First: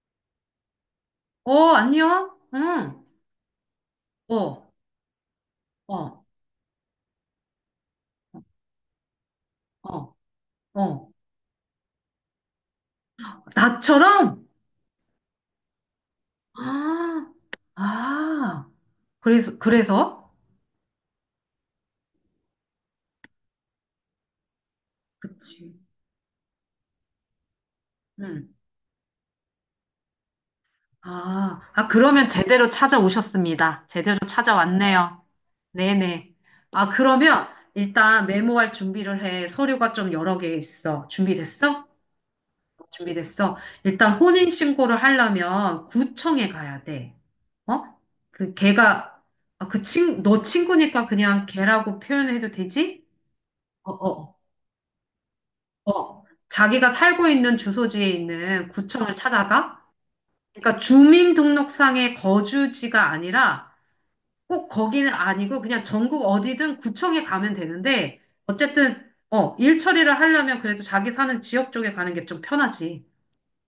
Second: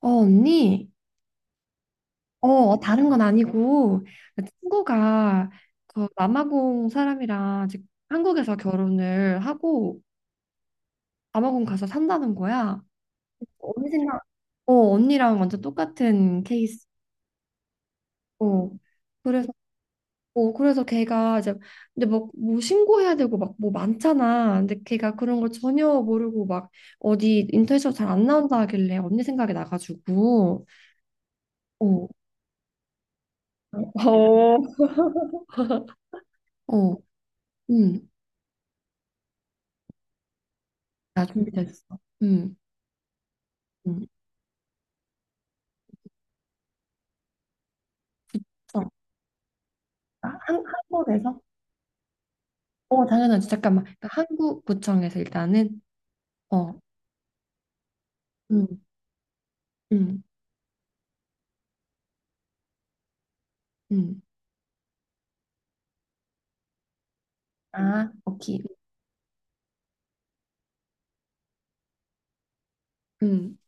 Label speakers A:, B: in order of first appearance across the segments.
A: 어, 언니?
B: 어, 안녕?
A: 어,
B: 응.
A: 다른 건 아니고,
B: 어,
A: 친구가 그
B: 어,
A: 남아공 사람이랑 지금 한국에서 결혼을 하고
B: 어, 어.
A: 남아공 가서 산다는 거야. 언니 생각,
B: 나처럼?
A: 어, 언니랑 완전 똑같은 케이스.
B: 아,
A: 어,
B: 아.
A: 그래서,
B: 그래서, 그래서?
A: 어, 그래서 걔가 이제, 근데 막, 뭐 신고해야 되고 막 뭐 많잖아. 근데 걔가 그런 걸
B: 그치.
A: 전혀 모르고 막 어디 인터넷에서 잘 안
B: 응.
A: 나온다 하길래 언니 생각이 나가지고,
B: 아, 아,
A: 어,
B: 그러면 제대로 찾아오셨습니다. 제대로
A: 어,
B: 찾아왔네요. 네네. 아,
A: 어,
B: 그러면
A: 음.
B: 일단 메모할 준비를 해. 서류가 좀 여러 개 있어.
A: 나 준비됐어.
B: 준비됐어? 준비됐어.
A: 음,
B: 일단 혼인신고를 하려면 구청에 가야 돼. 어? 그
A: 어
B: 걔가 아, 그 친,
A: 아,
B: 너
A: 한,
B: 친구니까
A: 한국에서?
B: 그냥 걔라고 표현해도
A: 어,
B: 되지?
A: 당연하지. 잠깐만.
B: 어,
A: 그러니까
B: 어,
A: 한국구청에서 일단은,
B: 어.
A: 어,
B: 자기가 살고 있는 주소지에
A: 음.
B: 있는 구청을 찾아가?
A: 음,
B: 그러니까 주민등록상의 거주지가 아니라
A: 음,
B: 꼭 거기는 아니고 그냥 전국 어디든 구청에 가면
A: 아,
B: 되는데
A: 오케이.
B: 어쨌든 어, 일 처리를 하려면 그래도 자기 사는 지역 쪽에 가는 게 좀 편하지.
A: 음,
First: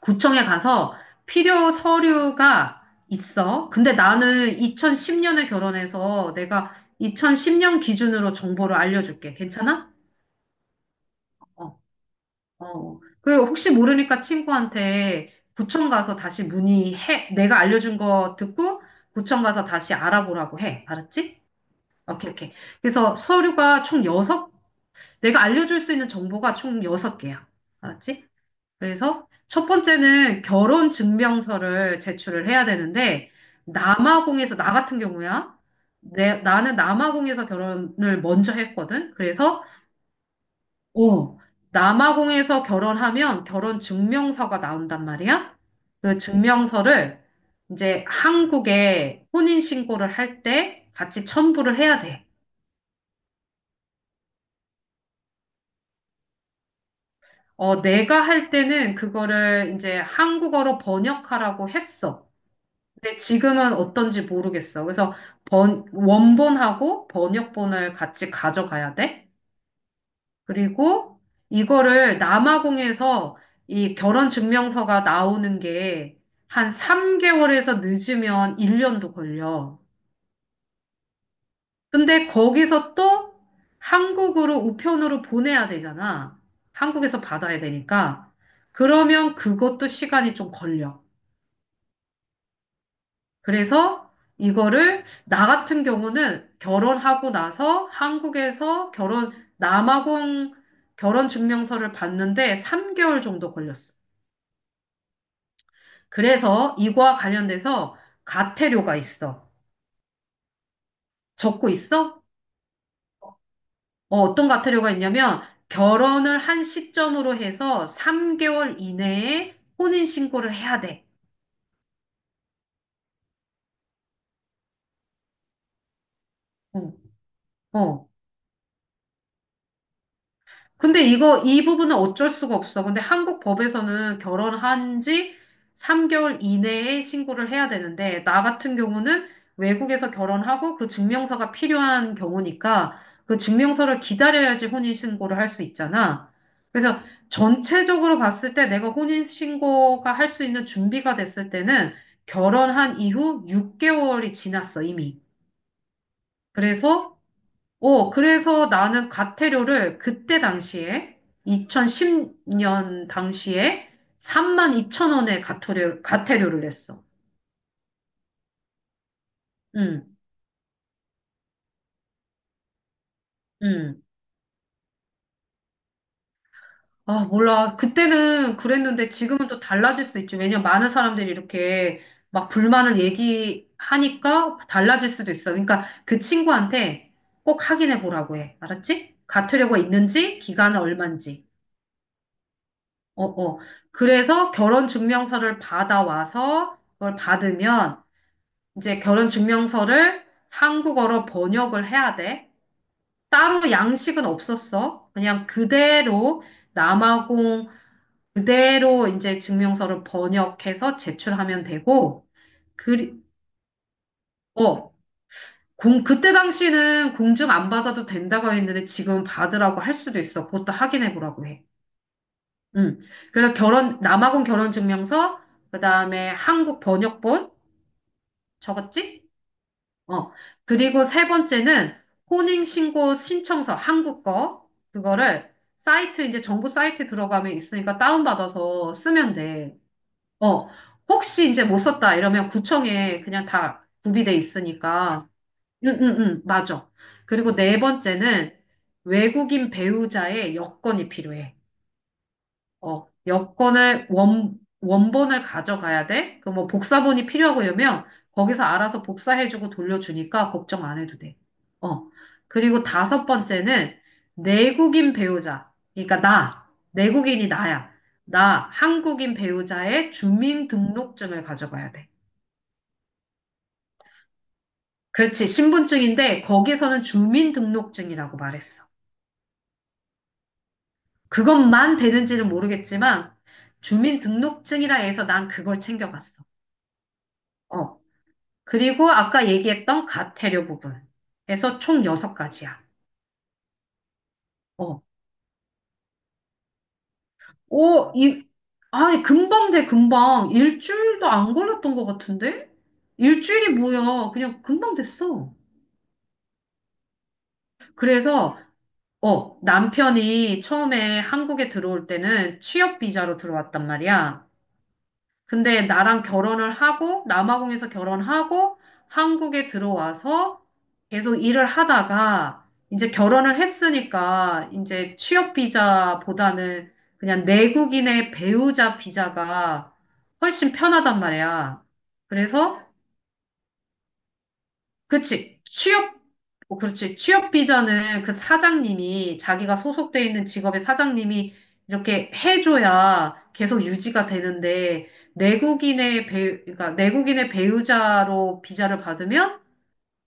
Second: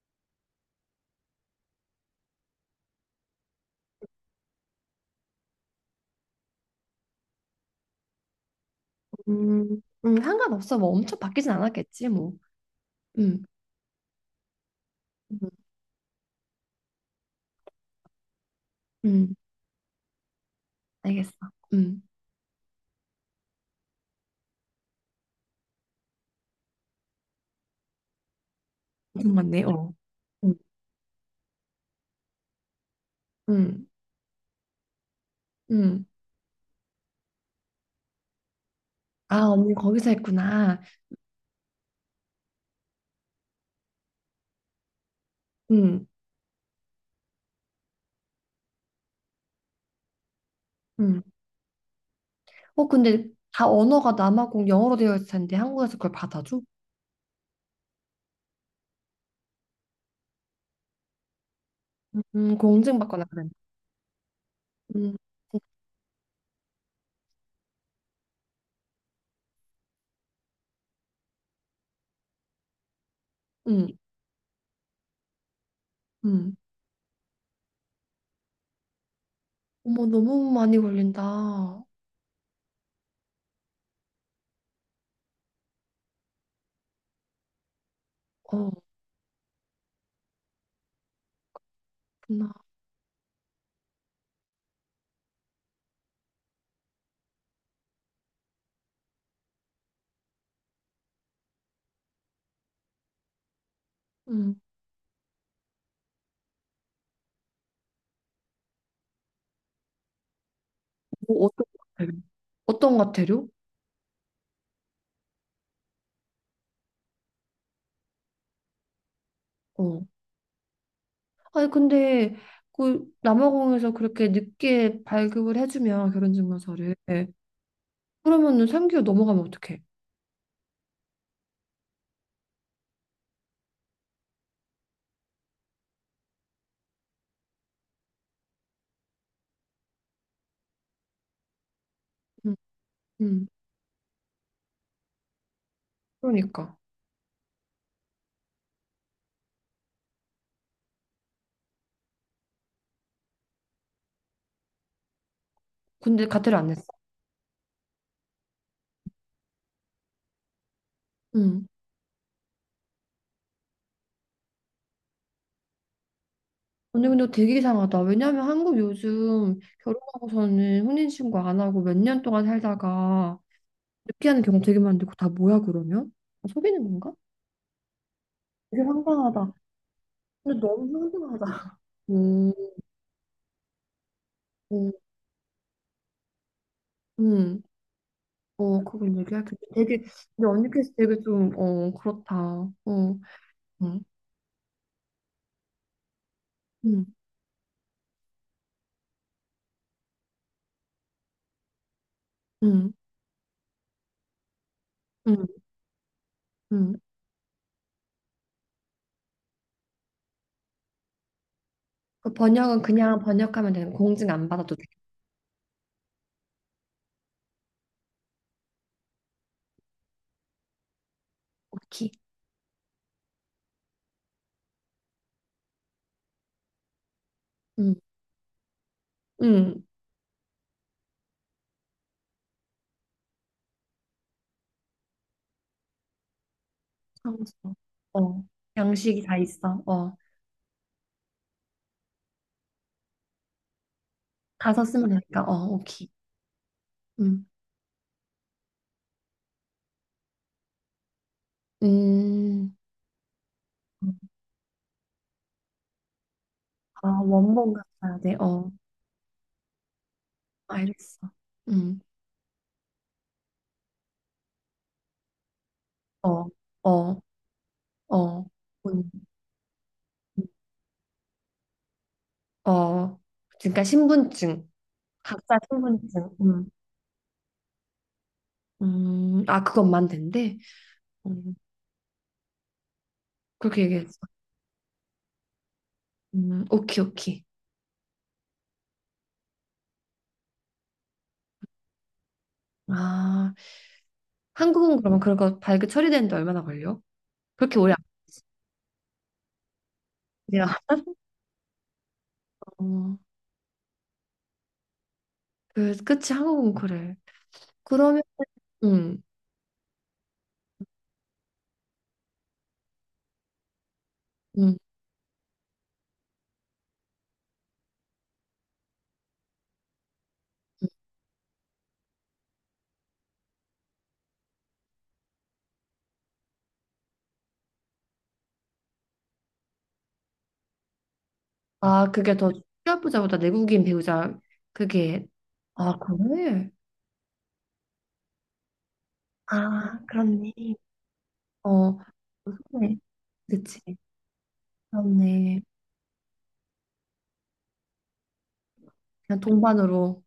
B: 구청에 가서 필요 서류가 있어. 근데 나는 2010년에 결혼해서 내가 2010년 기준으로 정보를 알려줄게. 괜찮아?
A: 상관없어. 뭐 엄청
B: 어,
A: 바뀌진
B: 어.
A: 않았겠지, 뭐.
B: 어.
A: 음,
B: 그리고 혹시 모르니까 친구한테
A: 음,
B: 구청 가서 다시 문의해. 내가 알려준 거 듣고
A: 음,
B: 구청 가서 다시 알아보라고 해.
A: 알겠어.
B: 알았지?
A: 음,
B: 오케이, 오케이. 그래서 서류가 총 여섯. 내가 알려줄 수 있는 정보가 총 6개야. 알았지? 그래서
A: 맞네,
B: 첫
A: 어.
B: 번째는
A: 음.
B: 결혼 증명서를 제출을 해야 되는데,
A: 음,
B: 남아공에서, 나 같은 경우야,
A: 음.
B: 나는 남아공에서 결혼을 먼저 했거든.
A: 아,
B: 그래서,
A: 언니 거기서 했구나.
B: 어, 남아공에서 결혼하면 결혼 증명서가 나온단 말이야.
A: 음,
B: 그 증명서를 이제 한국에 혼인신고를 할 때
A: 음.
B: 같이 첨부를 해야 돼.
A: 어, 근데 다 언어가 남아공 영어로 되어 있을 텐데 한국에서 그걸 받아줘?
B: 어, 내가 할 때는 그거를 이제 한국어로 번역하라고 했어. 근데
A: 공증받거나 그랬나?
B: 지금은 어떤지 모르겠어. 그래서
A: 음,
B: 원본하고 번역본을 같이 가져가야 돼. 그리고 이거를 남아공에서 이
A: 음.
B: 결혼 증명서가 나오는 게
A: 음.
B: 한 3개월에서 늦으면 1년도 걸려.
A: 어머, 너무 많이 걸린다. 어,
B: 근데 거기서 또 한국으로 우편으로 보내야 되잖아. 한국에서 받아야 되니까. 그러면 그것도 시간이 좀 걸려.
A: 그렇구나.
B: 그래서 이거를 나 같은 경우는 결혼하고 나서 한국에서 결혼 남아공 결혼 증명서를 받는데 3개월 정도 걸렸어.
A: 음.
B: 그래서 이거와 관련돼서 가태료가 있어.
A: 뭐 어떤
B: 적고
A: 과태료?
B: 있어?
A: 어떤 과태료?
B: 어, 어떤 가태료가 있냐면 결혼을 한 시점으로 해서 3개월 이내에
A: 어.
B: 혼인 신고를 해야 돼.
A: 아니, 근데 그 남아공에서 그렇게 늦게 발급을 해주면
B: 어,
A: 결혼증명서를
B: 어.
A: 그러면은 3개월 넘어가면 어떡해?
B: 근데 이거, 이 부분은 어쩔 수가 없어. 근데 한국 법에서는 결혼한 지 3개월 이내에 신고를 해야 되는데, 나 같은 경우는 외국에서 결혼하고 그 증명서가 필요한
A: 음,
B: 경우니까 그
A: 음.
B: 증명서를 기다려야지 혼인신고를 할 수 있잖아.
A: 그러니까.
B: 그래서 전체적으로 봤을 때 내가 혼인신고가 할 수 있는 준비가 됐을 때는 결혼한 이후 6개월이 지났어, 이미.
A: 근데 과태료 안 냈어.
B: 그래서 어, 그래서 나는 과태료를 그때 당시에,
A: 음.
B: 2010년 당시에 3 2천원의 과태료, 과태료를 냈어.
A: 언니 근데 되게 이상하다. 왜냐하면 한국 요즘
B: 응,
A: 결혼하고서는 혼인신고 안 하고 몇 년 동안 살다가
B: 응.
A: 늦게 하는 경우 되게 많은데 그거 다 뭐야 그러면? 속이는 건가?
B: 아, 몰라. 그때는
A: 되게
B: 그랬는데 지금은
A: 황당하다.
B: 또 달라질 수 있지.
A: 근데
B: 왜냐면
A: 너무
B: 많은 사람들이
A: 소중하다.
B: 이렇게 막
A: 음,
B: 불만을 얘기하니까
A: 음,
B: 달라질 수도 있어. 그러니까 그 친구한테 꼭
A: 음.
B: 확인해 보라고 해.
A: 어,
B: 알았지?
A: 그건 얘기할게.
B: 과태료가
A: 되게,
B: 있는지,
A: 근데
B: 기간은
A: 언니께서 되게
B: 얼만지.
A: 좀, 어, 그렇다. 어,
B: 어, 어.
A: 음,
B: 그래서 결혼 증명서를 받아와서
A: 음,
B: 그걸 받으면 이제 결혼 증명서를 한국어로 번역을 해야 돼.
A: 음,
B: 따로 양식은 없었어. 그냥
A: 음,
B: 그대로
A: 음.
B: 남아공 그대로 이제 증명서를 번역해서 제출하면 되고,
A: 그 번역은
B: 그,
A: 그냥 번역하면 되는 거. 공증 안 받아도 돼.
B: 어, 그때 당시는 공증 안 받아도 된다고 했는데 지금 받으라고 할 수도 있어. 그것도 확인해 보라고 해.
A: 오케이.
B: 음. 그래서 결혼, 남아공 결혼 증명서, 그 다음에 한국 번역본,
A: 음,
B: 적었지?
A: 음.
B: 어. 그리고 세 번째는 혼인신고 신청서, 한국 거. 그거를 사이트, 이제 정부 사이트 들어가면
A: 참고서.
B: 있으니까
A: 어,
B: 다운받아서
A: 양식이
B: 쓰면
A: 다
B: 돼.
A: 있어. 어,
B: 어. 혹시 이제 못 썼다 이러면 구청에 그냥 다 구비돼
A: 가서 쓰면
B: 있으니까.
A: 되니까. 어,
B: 응,
A: 오케이.
B: 응, 응, 맞아.
A: 음,
B: 그리고 네 번째는 외국인 배우자의 여권이 필요해.
A: 음.
B: 어, 여권을 원본을 가져가야 돼? 그 뭐
A: 아,
B: 복사본이 필요하고
A: 원본
B: 이러면
A: 같아야 돼.
B: 거기서
A: 어,
B: 알아서 복사해주고 돌려주니까 걱정 안 해도
A: 알겠어.
B: 돼.
A: 음,
B: 어. 그리고 다섯 번째는 내국인 배우자. 그러니까
A: 어,
B: 나,
A: 어,
B: 내국인이 나야.
A: 어.
B: 나
A: 음.
B: 한국인 배우자의 주민등록증을 가져가야 돼.
A: 어, 그러니까 신분증,
B: 그렇지.
A: 각자 신분증.
B: 신분증인데
A: 음.
B: 거기서는 주민등록증이라고 말했어.
A: 아, 그것만 된대? 음,
B: 그것만 되는지는 모르겠지만
A: 그렇게 얘기했어.
B: 주민등록증이라 해서 난 그걸 챙겨갔어.
A: 오케이, 오케이.
B: 어, 그리고 아까 얘기했던 가태료 부분에서 총 여섯 가지야
A: 아, 한국은
B: 어.
A: 그러면 그거 발급 처리되는데 얼마나 걸려? 그렇게 오래 안
B: 오, 이, 아, 금방 돼, 금방.
A: 걸려.
B: 일주일도 안 걸렸던 것 같은데?
A: 어,
B: 일주일이 뭐야. 그냥 금방 됐어.
A: 그, 그치, 한국은 그래. 그러면,
B: 그래서,
A: 음,
B: 어, 남편이 처음에 한국에 들어올 때는 취업 비자로 들어왔단 말이야.
A: 음.
B: 근데 나랑 결혼을 하고 남아공에서 결혼하고 한국에 들어와서 계속 일을 하다가 이제 결혼을 했으니까 이제 취업 비자보다는 그냥 내국인의 배우자 비자가 훨씬 편하단 말이야.
A: 아, 그게 더
B: 그래서
A: 취업부자보다 내국인 배우자, 그게,
B: 그치.
A: 아,
B: 취업,
A: 그래?
B: 어, 그렇지. 취업 비자는 그 사장님이 자기가
A: 아,
B: 소속돼 있는
A: 그렇네.
B: 직업의 사장님이
A: 어,
B: 이렇게
A: 그렇네.
B: 해줘야
A: 그치.
B: 계속 유지가 되는데
A: 그렇네.
B: 내국인의 배우, 그러니까 내국인의 배우자로 비자를
A: 그냥
B: 받으면
A: 동반으로.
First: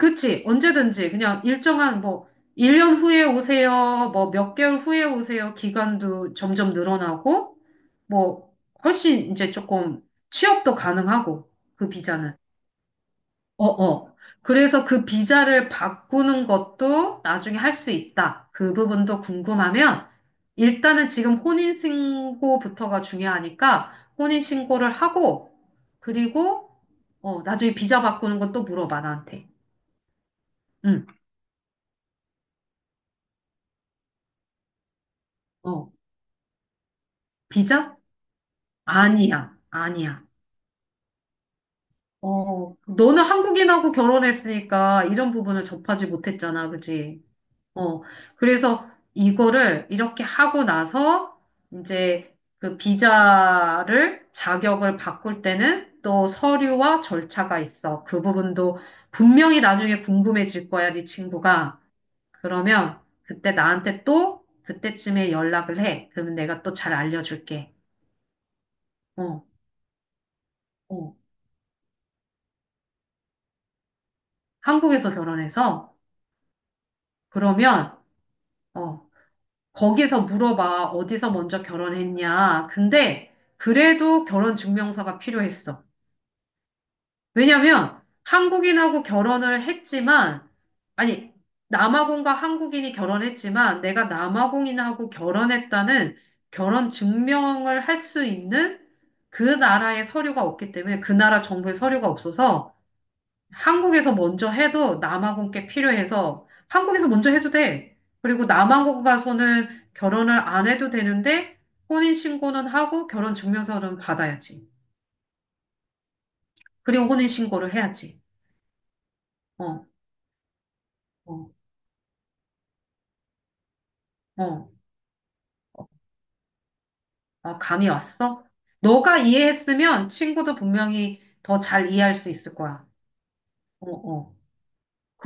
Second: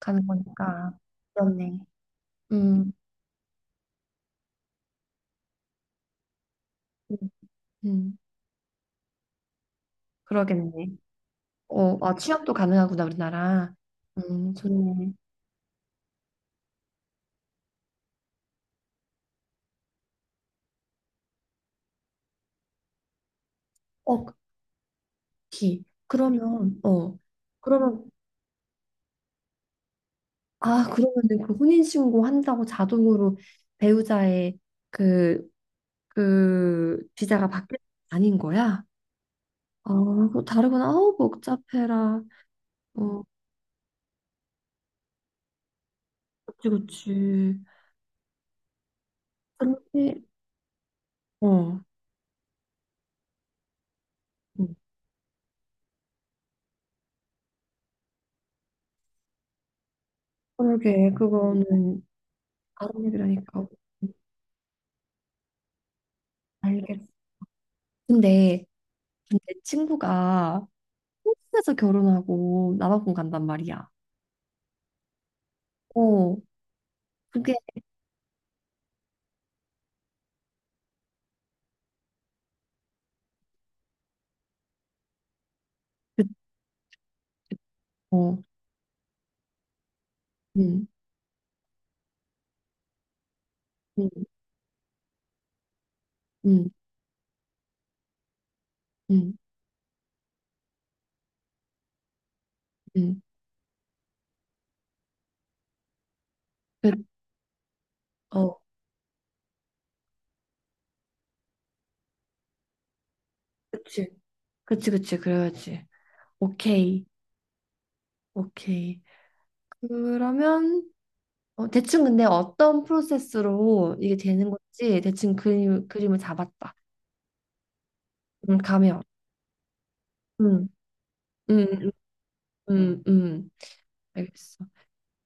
A: 가는 거니까.
B: 언제든지 그냥
A: 그렇네.
B: 일정한 뭐
A: 음,
B: 1년 후에 오세요. 뭐 몇 개월 후에 오세요. 기간도 점점
A: 음,
B: 늘어나고
A: 음,
B: 뭐 훨씬 이제 조금 취업도
A: 그러겠네.
B: 가능하고 그
A: 어, 아,
B: 비자는.
A: 취업도 가능하구나,
B: 어,
A: 우리나라.
B: 어. 그래서 그
A: 좋네.
B: 비자를 바꾸는 것도 나중에 할 수 있다. 그 부분도 궁금하면 일단은 지금 혼인신고부터가 중요하니까
A: 어,
B: 혼인신고를 하고
A: 기.
B: 그리고
A: 그러면, 어,
B: 어, 나중에 비자
A: 그러면,
B: 바꾸는 건 또 물어봐 나한테.
A: 아,
B: 응.
A: 그러면은 그 혼인신고 한다고 자동으로 배우자의 그,
B: 어.
A: 그 비자가 바뀌는 게
B: 비자?
A: 아닌 거야?
B: 아니야.
A: 아,
B: 아니야.
A: 그거 다르구나. 아우, 복잡해라.
B: 어,
A: 어,
B: 너는 한국인하고 결혼했으니까 이런 부분을 접하지
A: 그치,
B: 못했잖아. 그지?
A: 그치.
B: 어, 그래서 이거를
A: 근데,
B: 이렇게 하고 나서
A: 어,
B: 이제 그 비자를
A: 음,
B: 자격을 바꿀 때는 또 서류와 절차가 있어. 그 부분도 분명히 나중에 궁금해질 거야, 네
A: 그러게,
B: 친구가.
A: 그거는
B: 그러면
A: 다른
B: 그때
A: 얘기라니까.
B: 나한테 또 그때쯤에 연락을 해. 그러면 내가 또 잘
A: 알겠어.
B: 알려줄게.
A: 근데 내
B: 어,
A: 친구가
B: 어.
A: 한국에서 결혼하고 남아공 간단 말이야.
B: 한국에서 결혼해서
A: 어, 그게
B: 그러면 어, 거기서 물어봐. 어디서 먼저 결혼했냐. 근데 그래도 결혼 증명서가 필요했어.
A: 그,
B: 왜냐면
A: 어,
B: 한국인하고 결혼을 했지만,
A: 응,
B: 아니, 남아공과 한국인이 결혼했지만, 내가
A: 응,
B: 남아공인하고 결혼했다는
A: 응,
B: 결혼 증명을 할 수 있는
A: 응,
B: 그 나라의 서류가 없기 때문에, 그 나라 정부의 서류가 없어서,
A: 응,
B: 한국에서 먼저 해도 남아공 께 필요해서,
A: 그,
B: 한국에서 먼저 해도 돼. 그리고
A: 어,
B: 남아공 가서는 결혼을 안 해도 되는데, 혼인신고는 하고 결혼 증명서는
A: 그치,
B: 받아야지.
A: 그치, 그치, 그래야지. 오케이,
B: 그리고 혼인신고를 해야지.
A: 오케이.
B: 어,
A: 그러면
B: 어.
A: 어, 대충 근데 어떤 프로세스로 이게 되는
B: 어.
A: 건지 대충 그림을 잡았다.
B: 아, 감이 왔어?
A: 가면,
B: 너가 이해했으면 친구도
A: 응,
B: 분명히 더
A: 응,
B: 잘
A: 응,
B: 이해할 수 있을 거야.
A: 응, 응.
B: 어, 어.
A: 알겠어.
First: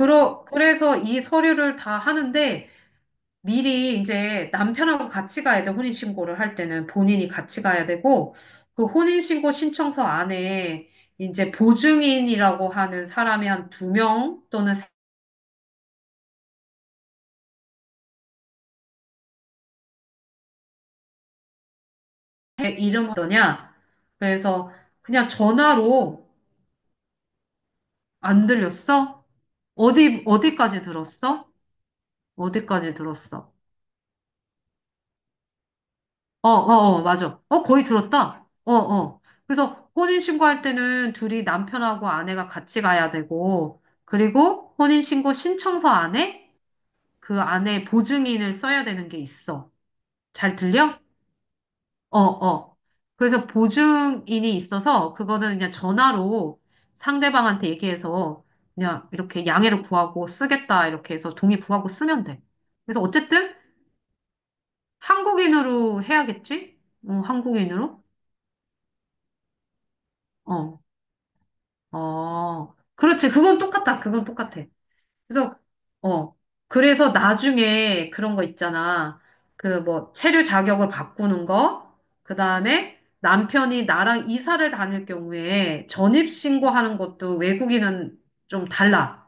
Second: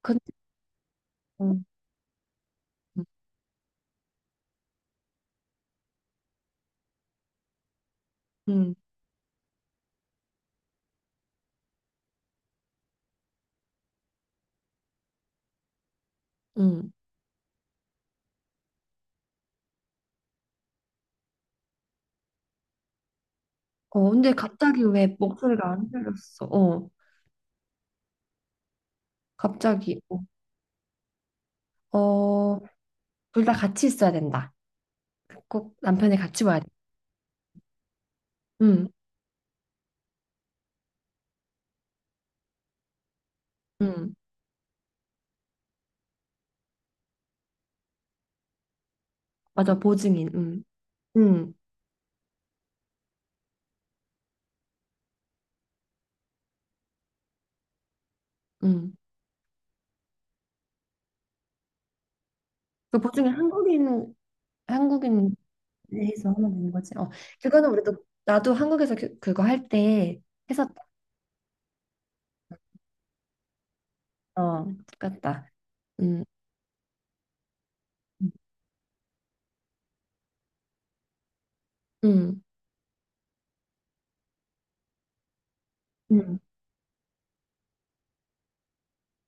A: 근데,
B: 그래서 이
A: 응,
B: 서류를 다 하는데
A: 응,
B: 미리 이제 남편하고 같이 가야 돼. 혼인신고를 할 때는 본인이 같이 가야 되고
A: 응.
B: 그 혼인신고 신청서 안에 이제 보증인이라고 하는 사람이 한 두 명 또는 세
A: 응.
B: 이름 어떠냐?
A: 어, 근데
B: 그래서
A: 갑자기 왜
B: 그냥
A: 목소리가 안
B: 전화로
A: 들렸어? 어,
B: 안 들렸어?
A: 갑자기. 어,
B: 어디, 어디까지 들었어?
A: 어,
B: 어디까지
A: 둘 다
B: 들었어?
A: 같이 있어야 된다. 꼭 남편이 같이
B: 어,
A: 와야 돼.
B: 어, 어, 맞아. 어, 거의 들었다. 어,
A: 응,
B: 어. 그래서 혼인신고할 때는 둘이 남편하고 아내가 같이 가야 되고,
A: 응.
B: 그리고 혼인신고 신청서 안에 그 안에 보증인을 써야 되는 게 있어.
A: 맞아, 보증인.
B: 잘
A: 응,
B: 들려?
A: 응,
B: 어, 어. 그래서 보증인이 있어서 그거는 그냥 전화로 상대방한테 얘기해서
A: 응.
B: 그냥 이렇게 양해를 구하고 쓰겠다 이렇게 해서 동의 구하고 쓰면 돼.
A: 그
B: 그래서
A: 보증인
B: 어쨌든
A: 한국인, 한국인
B: 한국인으로
A: 에서 하면 되는
B: 해야겠지?
A: 거지. 어,
B: 어,
A: 그거는
B: 한국인으로?
A: 우리도, 나도 한국에서 그, 그거 할 때
B: 어.
A: 했었다.
B: 어, 그렇지. 그건 똑같다. 그건 똑같아.
A: 어, 똑같다.
B: 그래서,
A: 응,
B: 어, 그래서 나중에 그런 거 있잖아. 그 뭐, 체류 자격을 바꾸는 거, 그
A: 응,
B: 다음에 남편이 나랑 이사를 다닐 경우에 전입
A: 응.
B: 신고하는 것도 외국인은 좀 달라.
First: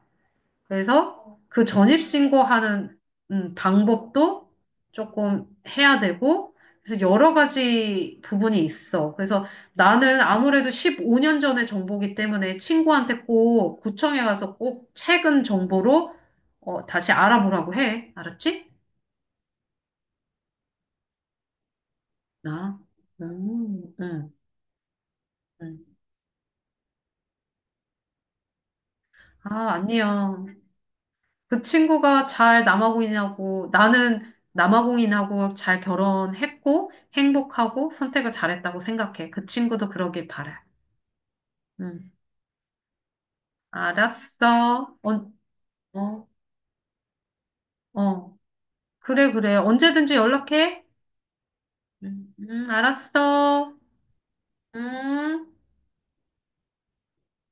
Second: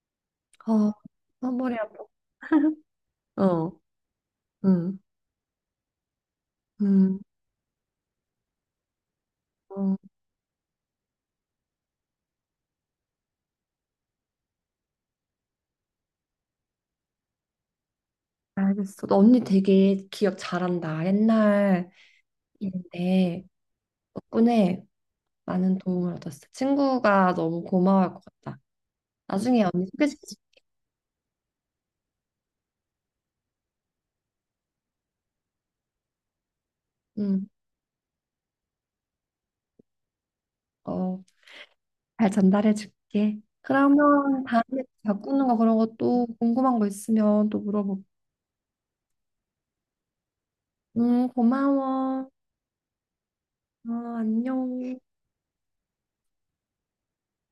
A: 어,
B: 그래서
A: 어,
B: 그
A: 머리 아파.
B: 전입신고하는
A: 어,
B: 방법도
A: 응,
B: 조금 해야 되고, 그래서
A: 응.
B: 여러 가지 부분이 있어. 그래서
A: 어,
B: 나는 아무래도 15년 전의 정보기 때문에 친구한테 꼭 구청에 가서 꼭 최근 정보로 어, 다시 알아보라고 해. 알았지?
A: 알겠어. 너 언니 되게 기억 잘한다. 옛날.
B: 나.
A: 인데
B: 음, 음,
A: 덕분에 많은
B: 음.
A: 도움을 얻었어. 친구가 너무 고마워할 것 같다. 나중에
B: 아,
A: 언니
B: 아니야.
A: 소개시켜줄게.
B: 그 친구가 잘 남아공인하고 나는 남아공인하고 잘 결혼했고
A: 응,
B: 행복하고 선택을 잘했다고 생각해. 그 친구도 그러길 바래.
A: 어,
B: 음,
A: 잘 전달해줄게. 그러면 다음에
B: 알았어.
A: 바꾸는 거 그런
B: 어,
A: 것도 궁금한 거 있으면 또 물어볼게.
B: 어. 그래, 그래. 언제든지 연락해.
A: 응, 고마워.
B: 음, 알았어.
A: 어, 안녕.
B: 음.